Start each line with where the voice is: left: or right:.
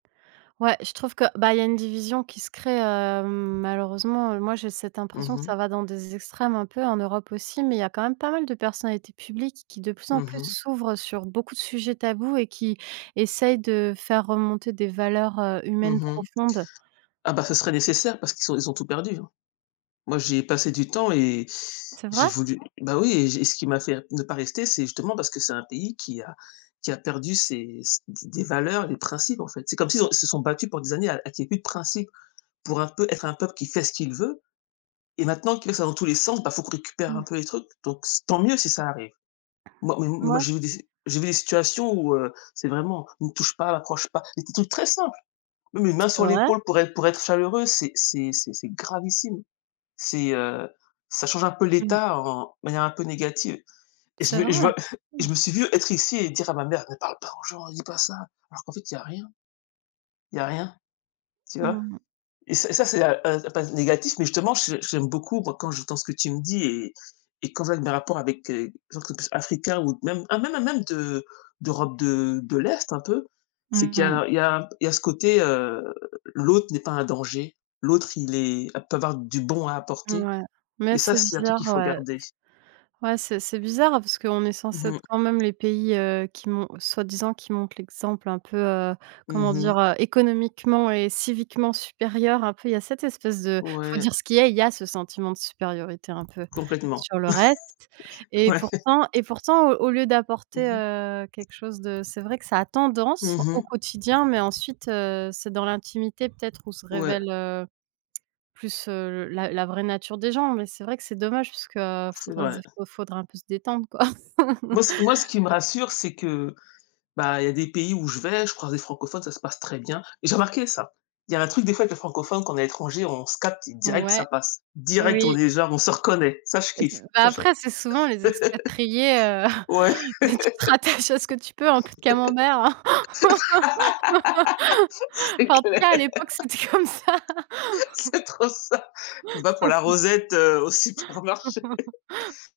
right: Ouais, je trouve que bah, il y a une division qui se crée, heu, malheureusement. Moi, j'ai cette
left: Mmh
right: impression que
left: mh.
right: ça va dans des extrêmes un peu en Europe aussi mais il y a quand même pas mal de personnalités publiques qui, de plus en
left: Mmh
right: plus,
left: mh.
right: s'ouvrent sur beaucoup de sujets tabous et qui essayent de faire remonter des valeurs, heu,
left: Mmh
right: humaines
left: mh.
right: profondes.
left: Ah, bah, ce serait nécessaire parce qu'ils ont ils ont tout perdu, hein. Moi, j'y ai passé du temps et
right: C'est
left: j'ai
right: vrai?
left: voulu bah, oui et j'ai ce qui m'a fait ne pas rester, c'est justement parce que c'est un pays qui a qui a perdu ses s des des valeurs, les principes, en fait. C'est comme s'ils se sont ils se sont battus pendant des années à qu'il y ait plus de principe pour un peu être un peuple qui fait ce qu'il veut et maintenant qu'il le fait dans tous les sens, bah, il faut qu'on récupère un
right: Mmh.
left: peu les trucs, donc tant mieux si ça arrive. Moi, mais mais moi,
right: Ouais.
left: j'ai vu j'ai vu des situations où, heu, c'est vraiment «Ne touche pas!», «Approche pas!», mais des trucs très simple. Oui, les
right: T
left: mains
right: c'est
left: sur
right: vrai?
left: l'épaule pour être pour être chaleureux, c'est c'est c'est c'est gravissime, c'est, heu, ça change un peu
right: Mmh.
left: l'état en de manière un peu négative et je
right: C'est
left: me et
right: vrai? Mmh.
left: je me suis vu être ici et dire à ma mère: «Ne parle pas aux gens!», «Ne dis pas ça!», alors qu'en fait, il y a rien. Tl y a rien, tu vois
right: Mmh mh.
left: et ça, c'est, heu heu, pas négatif mais, justement, je j'aime beaucoup, moi, quand j'entends ce que tu me dis et et quand je vois mes rapports avec des gens qui sont plus africains ou même hein, même, hein, même de d'Europe de de l'Est, un peu, c'est
right: Mmh
left: qu'il y
right: mh.
left: a il y a un p il y a ce côté, heu, l'autre n'est pas un danger. L'autre, il est peut avoir du bon à apporter
right: Mouais mais
left: et ça,
right: c'est
left: c'est un truc
right: bizarre,
left: qu'il faut
right: ouais. S
left: garder.
right: ouais, c'est c'est bizarre, hein, parce qu'on est
left: Mmh
right: censés être
left: mh.
right: quand même les pays, heu, qui mon soi-disant, qui montrent l'exemple un peu, heu, comment
left: Mmh mh.
right: dire, heu, économiquement et civiquement supérieur un peu. Il y a cette espèce de il faut
left: Ouais.
right: dire ce qu'il est, il y a ce sentiment de supériorité un peu
left: Complètement.
right: sur le reste et
left: Ouais.
right: pourtant et pourtant au au lieu d'apporter,
left: Mmh mh.
right: heu, quelque chose de c'est vrai que ça a
left: Mmh
right: tendance au
left: mh.
right: quotidien mais ensuite, heu, c'est dans l'intimité peut-être où se
left: Ouais.
right: révèle, heu, plus, heu, la la vraie nature des gens mais c'est vrai que c'est dommage parce que
left: C'est
right: faudrait se
left: vrai.
right: dé faudrait un peu se détendre, quoi.
left: Moi c moi, ce qui me rassure, c'est que, bah, il y a des pays où je vais, je croise des francophones, ça se passe très bien et j'ai remarqué ça. Il y a un truc, des fois, avec les francophones qu'on est à l'étranger, on se capte direct,
right: Ouais,
left: ça passe, direct, on
right: oui.
left: est, genre, on se reconnaît, ça, je
right: Et c'est
left: kiffe,
right: bah,
left: ça je
right: après, c'est souvent les expatriés, heu,
left: ouais/
right: bah, tu te rattaches à ce que tu peux, un peu de camenbert, hein.
left: C'est
right: Eenfin, en tout
left: clair.
right: cas à l'époque, c'était comme ça!
left: C'est trop ça! Va pour la rosette, heu, au supermarché!